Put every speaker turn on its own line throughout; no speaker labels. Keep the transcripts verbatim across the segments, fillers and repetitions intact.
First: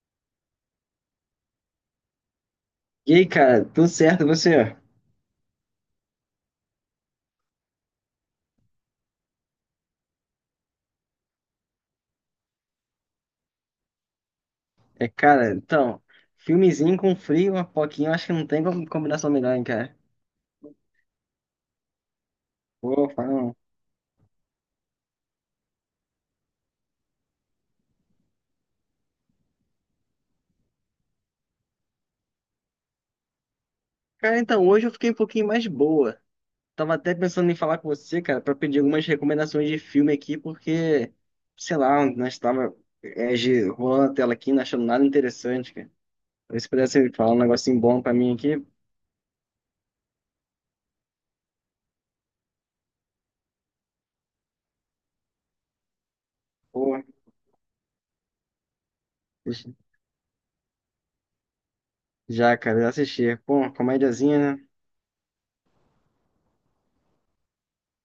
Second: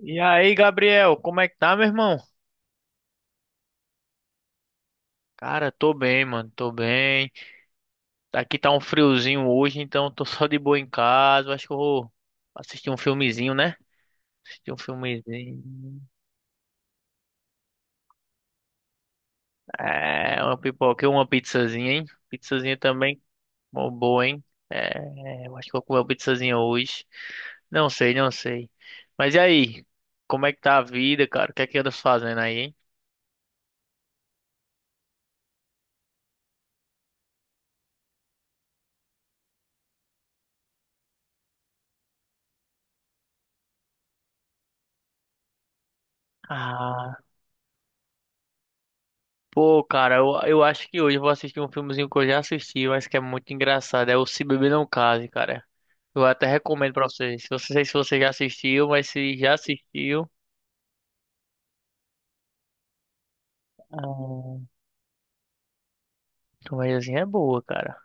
E aí, Gabriel, como é que tá, meu irmão?
E aí, cara, tudo certo, e você?
Cara, tô bem, mano, tô bem. Aqui tá um friozinho hoje, então tô só de boa em casa. Acho que eu vou assistir um filmezinho, né? Assistir um
É, cara,
filmezinho.
então, filmezinho com frio, uma poquinha, eu acho que não tem como combinação melhor, hein, cara?
É, uma pipoca, e uma pizzazinha, hein? Pizzazinha
Pô,
também,
fala não.
mó boa, hein? É, eu acho que vou comer uma pizzazinha hoje. Não sei, não sei. Mas e aí? Como é que tá a vida, cara? O que é que andas fazendo aí, hein?
Cara, então, hoje eu fiquei um pouquinho mais boa. Tava até pensando em falar com você, cara, pra pedir algumas recomendações de filme aqui, porque, sei lá, nós tava é, gi- rolando a tela aqui, não achando nada interessante, cara. Se pudesse
Ah.
falar um negocinho bom pra mim aqui,
Pô, cara, eu, eu acho que hoje eu vou assistir um filmezinho que eu já assisti, mas que é muito engraçado. É o Se Beber Não Case, cara. Eu até recomendo
pô,
pra vocês. Se você, sei se você já assistiu, mas se já assistiu,
já, cara, já assisti. Pô, comédiazinha, né?
a comédiazinha é boa, cara.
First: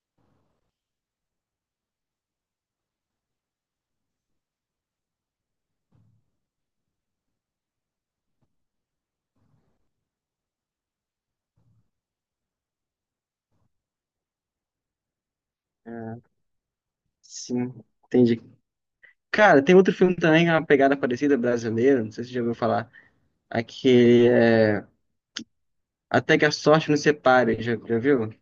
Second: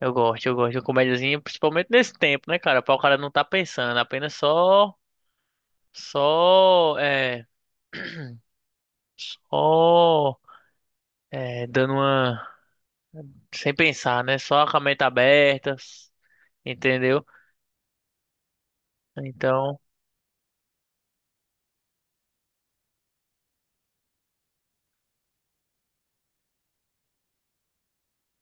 Eu gosto, eu gosto de comédiazinha, principalmente nesse tempo, né, cara? Pra o cara não tá pensando, apenas só, só, é, só, é, dando uma, sem pensar, né? Só com a mente aberta,
É,
entendeu?
sim, entendi. Cara, tem
Então.
outro filme também, que é uma pegada parecida, brasileira. Não sei se você já ouviu falar, aquele é Até que a Sorte Nos Separe, já, já viu?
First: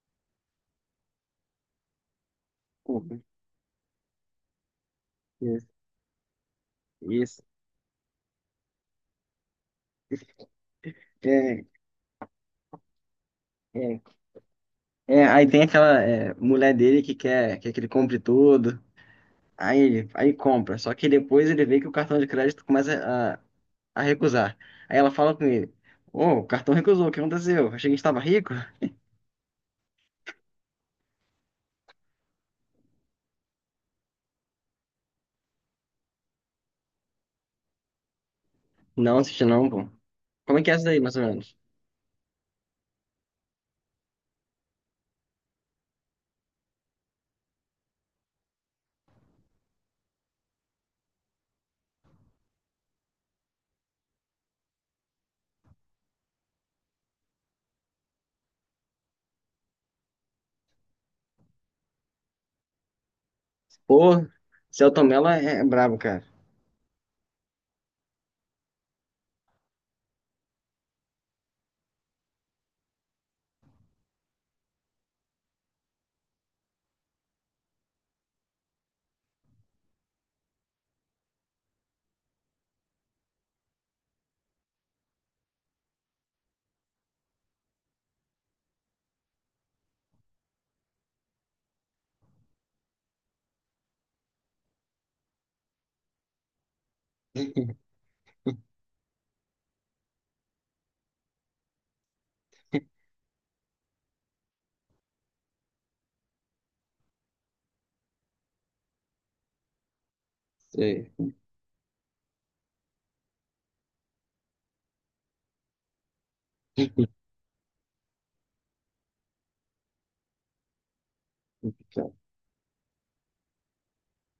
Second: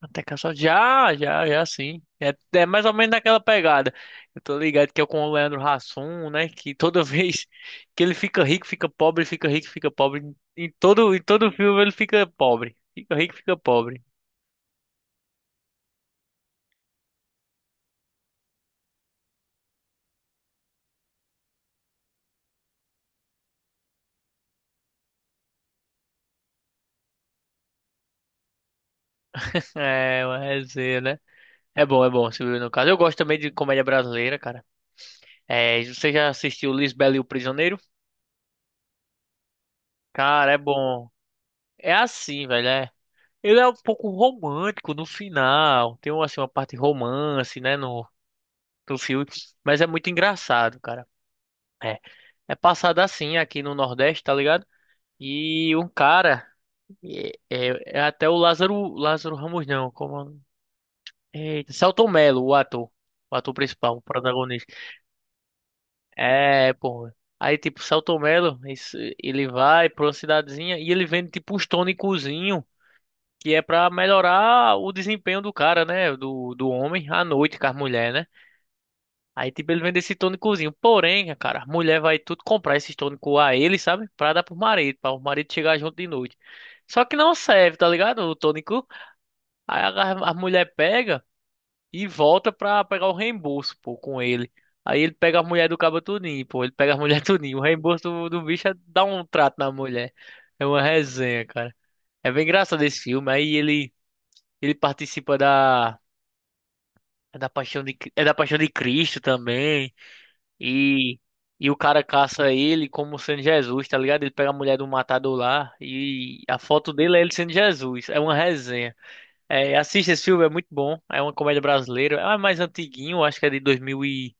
Até que só já, já, já sim. É, é mais ou menos
Desculpa,
naquela pegada. Eu tô ligado que é com o Leandro
isso,
Hassum, né? Que toda
isso.
vez que ele fica rico, fica pobre, fica rico, fica pobre. Em todo, em todo
É,
filme ele fica pobre. Fica rico, fica
é,
pobre.
é, aí tem aquela é, mulher dele que quer, quer que ele compre tudo, aí ele aí compra, só que depois ele vê que o cartão de crédito começa a, a recusar. Aí ela fala com ele, ô, o cartão recusou, o que aconteceu? Achei que a gente tava rico?
É, uma resenha, né? É bom, é bom, Silvio, no caso. Eu gosto também de comédia brasileira, cara. É, você já assistiu Lisbela e o Prisioneiro?
Não, assisti não, pô.
Cara, é
Como é que é essa daí,
bom.
mais ou menos?
É assim, velho, é. Ele é um pouco romântico no final. Tem uma, assim, uma parte romance, né? no do filme, mas é muito engraçado, cara. É, é passado assim aqui no Nordeste, tá ligado? E um cara, é, é- é até o Lázaro, Lázaro Ramos não, como Eita, Selton Mello, o ator, o ator principal,
Pô,
o protagonista.
Selton Mello é, é brabo, cara.
É, pô. Aí tipo, Selton Mello, esse- ele vai pra uma cidadezinha e ele vende tipo uns tônicozinho que é pra melhorar o desempenho do cara, né, do, do homem à noite com as mulheres, né? Aí, tipo, ele vende esse tônicozinho. Porém, cara, a mulher vai tudo comprar esse tônicos a ele, sabe? Pra dar pro marido, pra o marido chegar junto de noite. Só que não serve, tá ligado? O tônico. Aí a, a mulher pega e volta pra pegar o reembolso, pô, com ele. Aí ele pega a mulher do cabo tudinho, pô. Ele pega a mulher tudinho. O reembolso do, do bicho é dar um trato na mulher. É uma resenha, cara. É bem engraçado esse filme. Aí ele, ele participa da, é da paixão de, Cri- é da paixão de Cristo também.
Sei.
E, e o cara caça ele como sendo Jesus, tá ligado? Ele pega a mulher do matador lá e a foto dele é ele sendo Jesus. É uma resenha. É, assista esse filme, é muito bom. É uma comédia brasileira. É mais antiguinho, acho que é de dois mil e dois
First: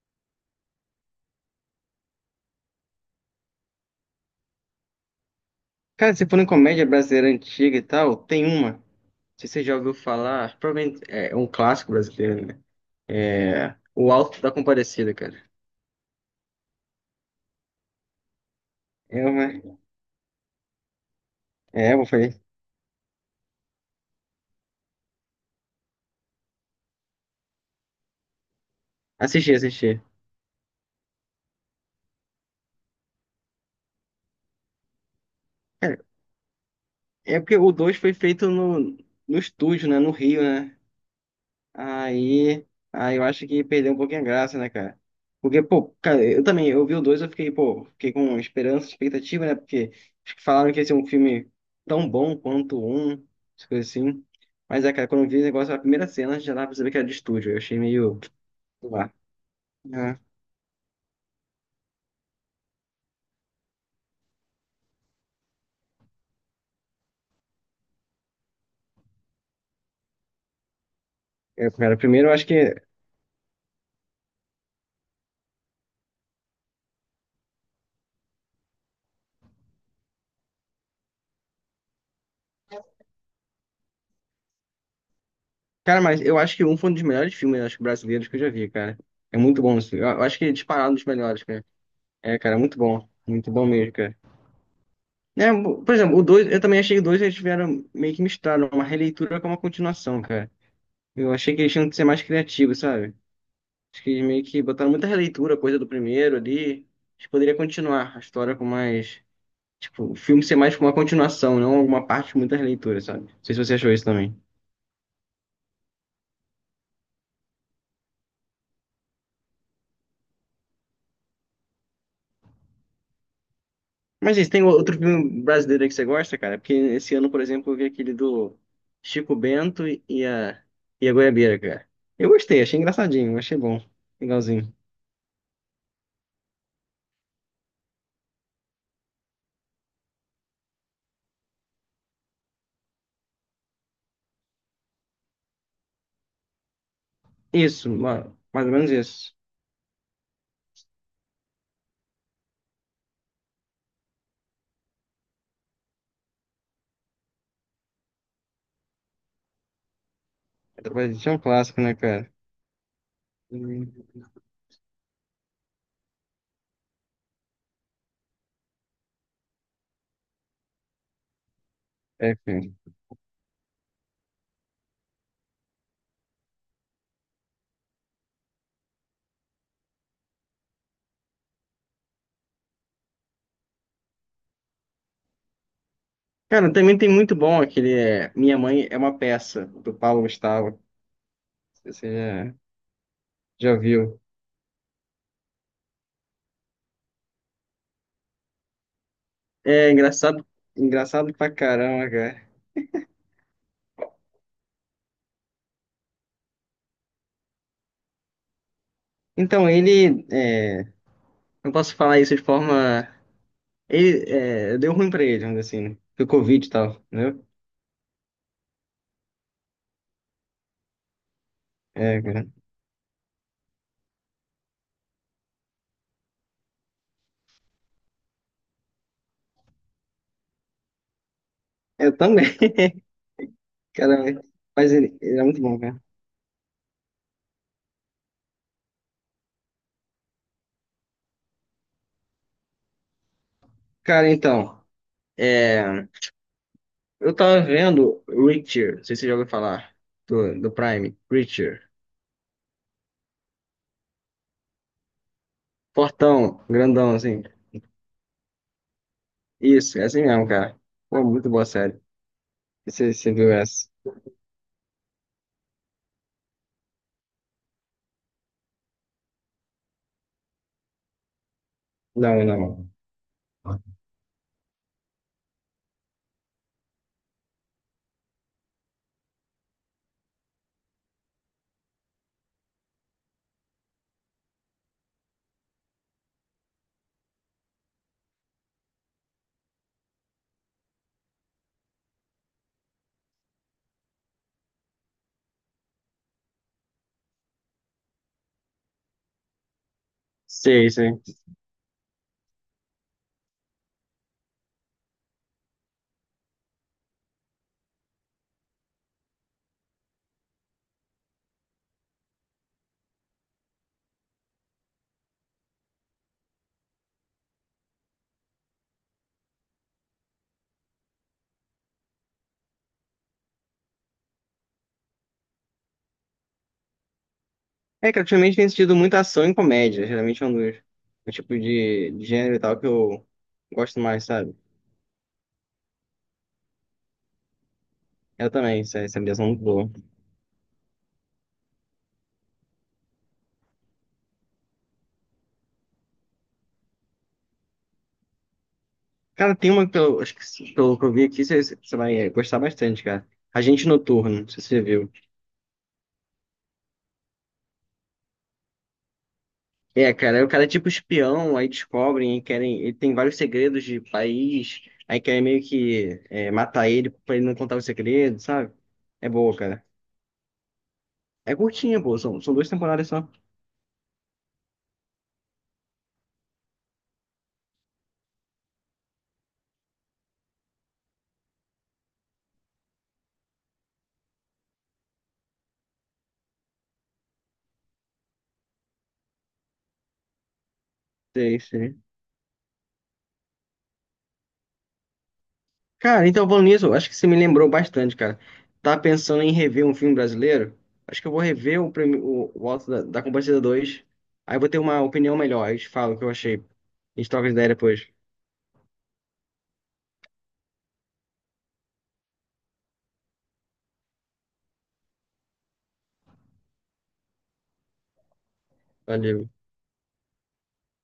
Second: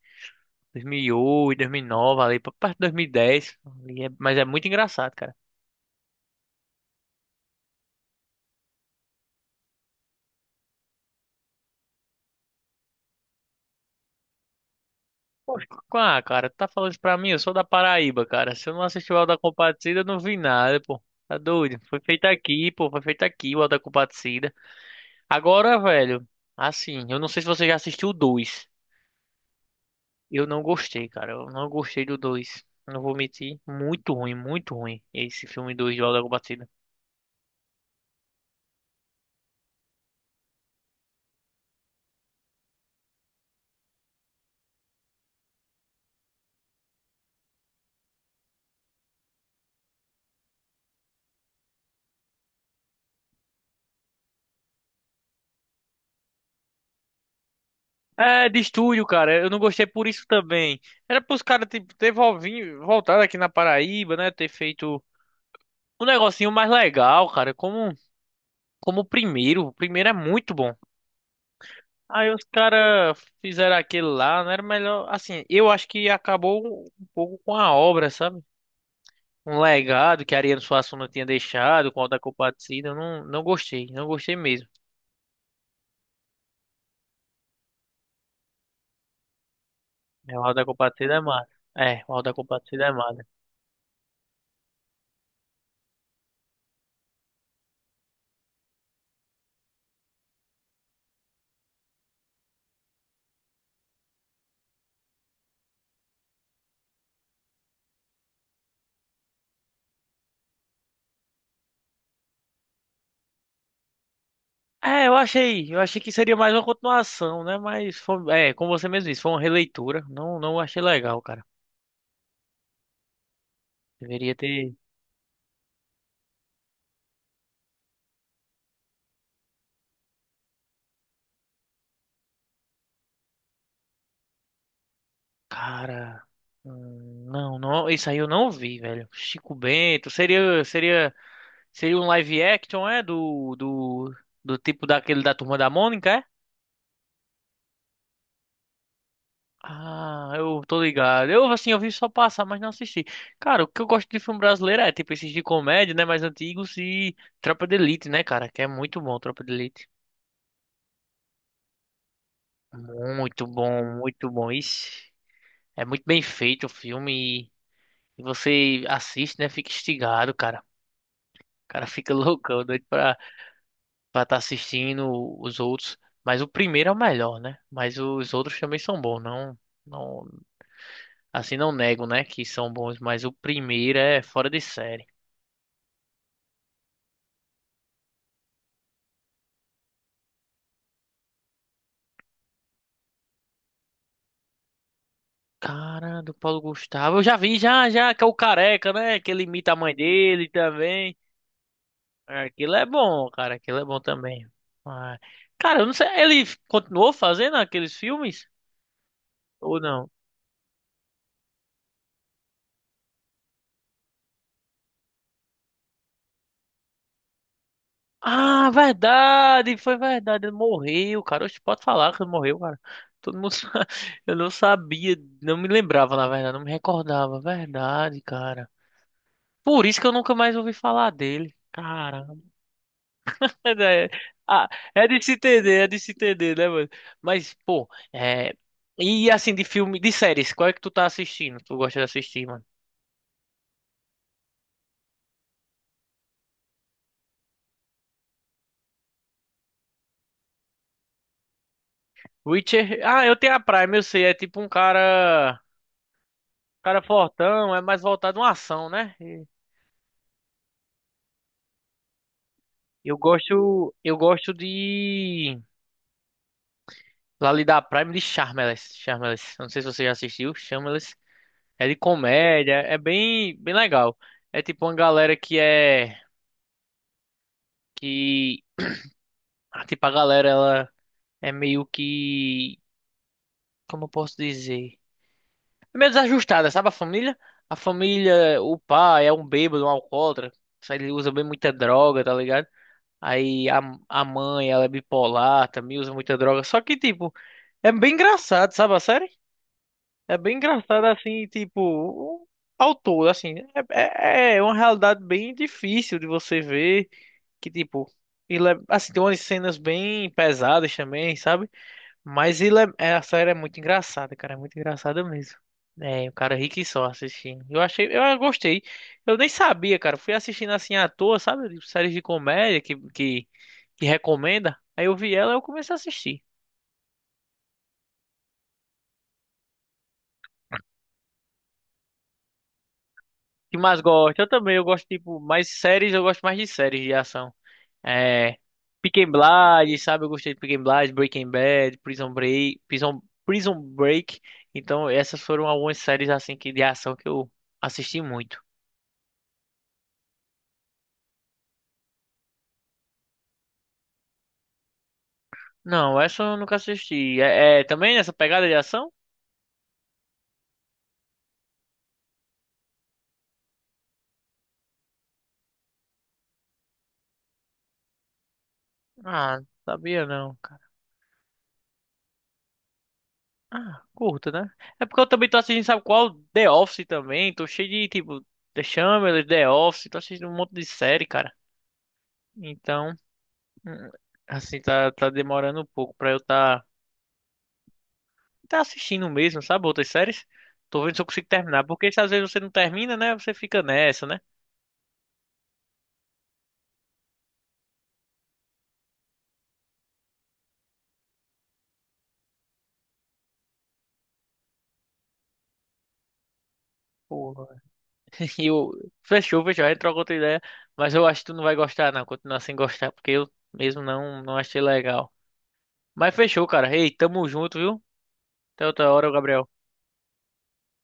dois mil mil e oito, dois mil e nove, ali, pra perto de dois mil e dez. E dez. E é- Mas é muito engraçado, cara.
Cara, se for em comédia brasileira antiga e tal, tem uma. Não sei se você já ouviu falar, provavelmente é é um clássico brasileiro, né? É O Alto da Compadecida, cara.
Pô, ah, cara, tu tá falando isso pra mim? Eu sou da Paraíba, cara. Se eu não assisti o
É
Auto da
uma.
Compadecida, eu não vi nada, pô. Tá doido?
É,
Foi
eu
feito
falei.
aqui, pô. Foi feito aqui o Auto da Compadecida. Agora, velho, assim, eu não sei se você já assistiu o dois.
Assisti, assisti.
Eu não gostei, cara. Eu não gostei do dois. Não vou mentir. Muito ruim, muito ruim. Esse filme dois de
Cara,
Lagoa Batida.
é porque o dois foi feito no, no estúdio, né? No Rio, né? Aí, aí eu acho que perdeu um pouquinho a graça, né, cara? Porque, pô, cara, eu também, eu vi o dois, eu fiquei, pô, fiquei com esperança, expectativa, né? Porque acho que falaram que ia ser um filme tão bom quanto um, essas coisas assim. Mas é, cara, quando eu vi o negócio, a primeira cena já dava pra saber que era de estúdio. Eu achei meio.
É, de
Sei
estúdio,
lá.
cara. Eu não gostei por
Né?
isso também. Era pros caras tipo, ter volvin- voltado aqui na Paraíba, né? Ter feito um negocinho mais legal, cara. Como, como o primeiro. O primeiro é muito bom.
É, cara, primeiro
Aí
eu
os
acho que.
caras fizeram aquele lá, não era melhor. Assim, eu acho que acabou um pouco com a obra, sabe? Um legado que Ariano Suassuna tinha deixado com o Auto da Compadecida. Eu não, não gostei, não gostei mesmo.
Cara, mas eu acho que um foi um dos melhores filmes, né, acho, que brasileiros que eu já vi, cara. É muito bom isso. Eu eu
É,
acho
o
que é
Auto da
disparado um dos
Compadecida é
melhores,
massa.
cara.
É, o Auto da
É, cara, muito
Compadecida é
bom.
massa.
Muito bom mesmo, cara. Né? Por exemplo, o dois eu também achei que o dois eles tiveram meio que misturado uma releitura com uma continuação, cara. Eu achei que eles tinham que ser mais criativos, sabe? Acho que eles meio que botaram muita releitura, coisa do primeiro ali. Acho que poderia continuar a história com mais. Tipo, o filme ser mais como uma continuação, não alguma parte com muita releitura, sabe? Não sei se você achou isso também.
É, eu achei, eu achei que seria mais uma continuação, né? Mas foi, é, como você mesmo disse, foi uma releitura. Não, não achei legal, cara. Deveria
Mas isso,
ter,
tem outro filme brasileiro aí que você gosta, cara? Porque esse ano, por exemplo, eu vi aquele do Chico Bento e a, e a Goiabeira, cara. Eu gostei, achei engraçadinho, achei bom, legalzinho.
cara, hum, não, não, isso aí eu não vi, velho. Chico Bento, seria, seria, seria um live action, é, do, do, do tipo daquele da Turma da Mônica, é?
Isso, ma- mais ou menos isso.
Ah, eu tô ligado. Eu, assim, eu vi só passar, mas não assisti. Cara, o que eu gosto de filme brasileiro é, tipo, esses de comédia, né, mais antigos e Tropa de Elite, né, cara, que é muito bom, Tropa de Elite.
Através é um clássico, né, cara?
Muito
Hum.
bom, muito bom. Ixi, é muito bem feito o filme e, e você assiste, né, fica instigado, cara. O cara fica
É, cara.
loucão, doido pra estar tá assistindo os outros. Mas o primeiro é o melhor, né? Mas os outros também são bons, não. Não, assim não nego, né, que são bons, mas o primeiro é fora de série.
Cara, também tem muito bom aquele é, Minha Mãe é uma Peça, do Paulo Gustavo. Você já, já viu.
Cara, do Paulo Gustavo. Eu já vi, já, já, que é o Careca, né? Que ele imita a
É
mãe
engraçado,
dele também.
engraçado pra caramba, cara.
É, aquilo é bom, cara. Aquilo é bom também. Ah, cara, eu não sei. Ele continuou fazendo aqueles filmes?
Então,
Ou não?
ele, é, não posso falar isso de forma... Ele, é, deu ruim pra ele, vamos dizer assim, né? Foi Covid e tal, entendeu?
Ah, verdade! Foi verdade. Ele morreu, cara. Oxe, pode falar
É,
que ele
cara.
morreu, cara. Todo mundo sabe. Eu não sabia. Não me lembrava, na verdade. Não me recordava. Verdade, cara. Por isso que eu nunca mais ouvi falar dele.
Eu
Cara.
também,
Mas É,
cara.
ah,
Mas
é
ele,
de se
ele é muito bom,
entender, é de
cara.
se entender, né, mano? Mas, pô, é. E assim, de filme, de séries, qual é que tu tá assistindo? Tu gosta de assistir, mano?
Cara, então... é, eu tava vendo Reacher, não sei se você já ouviu falar, do, do Prime, Reacher.
Witcher. Ah, eu tenho a Prime, eu sei. É tipo um cara.
Fortão,
Cara
grandão, assim.
fortão, é mais voltado a uma ação, né? E
Isso, é assim mesmo, cara. Pô, muito boa série. Você,
Eu
você viu essa?
gosto. Eu gosto de. Lá ali da Prime de Shameless. Shameless, eu não sei se você já assistiu. Shameless. É de
Não,
comédia.
não.
É bem, bem legal. É tipo uma galera que é. Que. Ah, tipo, a galera, ela. É meio que, como eu posso dizer? É meio desajustada, sabe a família? A família, o pai é um bêbado, um alcoólatra, só ele usa bem muita droga, tá ligado? Aí a, a mãe, ela é bipolar, também usa muita droga. Só que, tipo, é bem engraçado, sabe a série? É bem
Sei,
engraçado,
sei.
assim, tipo, ao todo, assim. É, é é uma realidade bem difícil de você ver, que, tipo, ele é- assim, tem umas cenas bem pesadas também, sabe? Mas ele é- é- a série é muito engraçada, cara. É muito engraçada mesmo. É, o cara é rico e só assistindo. Eu achei, eu gostei. Eu nem sabia, cara. Fui assistindo assim à toa, sabe? De séries de comédia que, que, que recomenda. Aí eu vi ela e eu comecei a assistir.
É que ultimamente tem assistido muita ação e comédia, geralmente é um dos, o tipo de, de gênero e tal que eu
O que
gosto
mais
mais,
gosto? Eu
sabe?
também, eu gosto, tipo, mais séries, eu gosto mais de séries de ação.
Eu
É.
também, essa, essa
Peaky
ligação é muito boa.
Blinders, sabe? Eu gostei de Peaky Blinders, Breaking Bad, Prison Break, Prison, Prison Break. Então, essas foram algumas séries assim que de ação que eu assisti muito.
Cara, tem uma que eu, acho que se- pelo que eu vi aqui, você, você vai gostar bastante, cara. Agente Noturno, não sei se você viu.
Não, essa eu nunca assisti. É, é também nessa pegada de ação?
É, cara, aí o cara é tipo espião, aí descobrem, aí querem, ele tem vários segredos de país, aí querem meio que é, matar ele pra ele não contar o segredo, sabe? É boa,
Ah,
cara.
sabia não, cara.
É curtinha, pô, são, são duas temporadas só.
Ah, curto, né? É porque eu também tô assistindo, sabe qual? The Office também. Tô cheio de, tipo, The Chamber, The Office. Tô assistindo um monte de série, cara. Então, hum, assim, tá, tá demorando um pouco pra eu tá, tá, assistindo mesmo, sabe? Outras séries. Tô vendo se eu consigo
Sei,
terminar.
sei.
Porque se às vezes você não termina, né? Você fica nessa, né?
Cara, então, falando nisso, acho que você me lembrou bastante, cara. Tá pensando em rever um filme brasileiro? Acho que eu vou rever o, prime- o, o Auto da, da Compadecida dois, aí eu vou ter uma opinião melhor, aí eu te falo o que eu achei. A gente troca
Pô.
ideia depois.
E o Fechou, fechou, a gente troca outra ideia. Mas eu acho que tu não vai gostar, não. Continuar sem gostar, porque eu mesmo não, não achei legal. Mas fechou, cara. Ei, tamo junto, viu? Até outra hora,
Valeu.
Gabriel.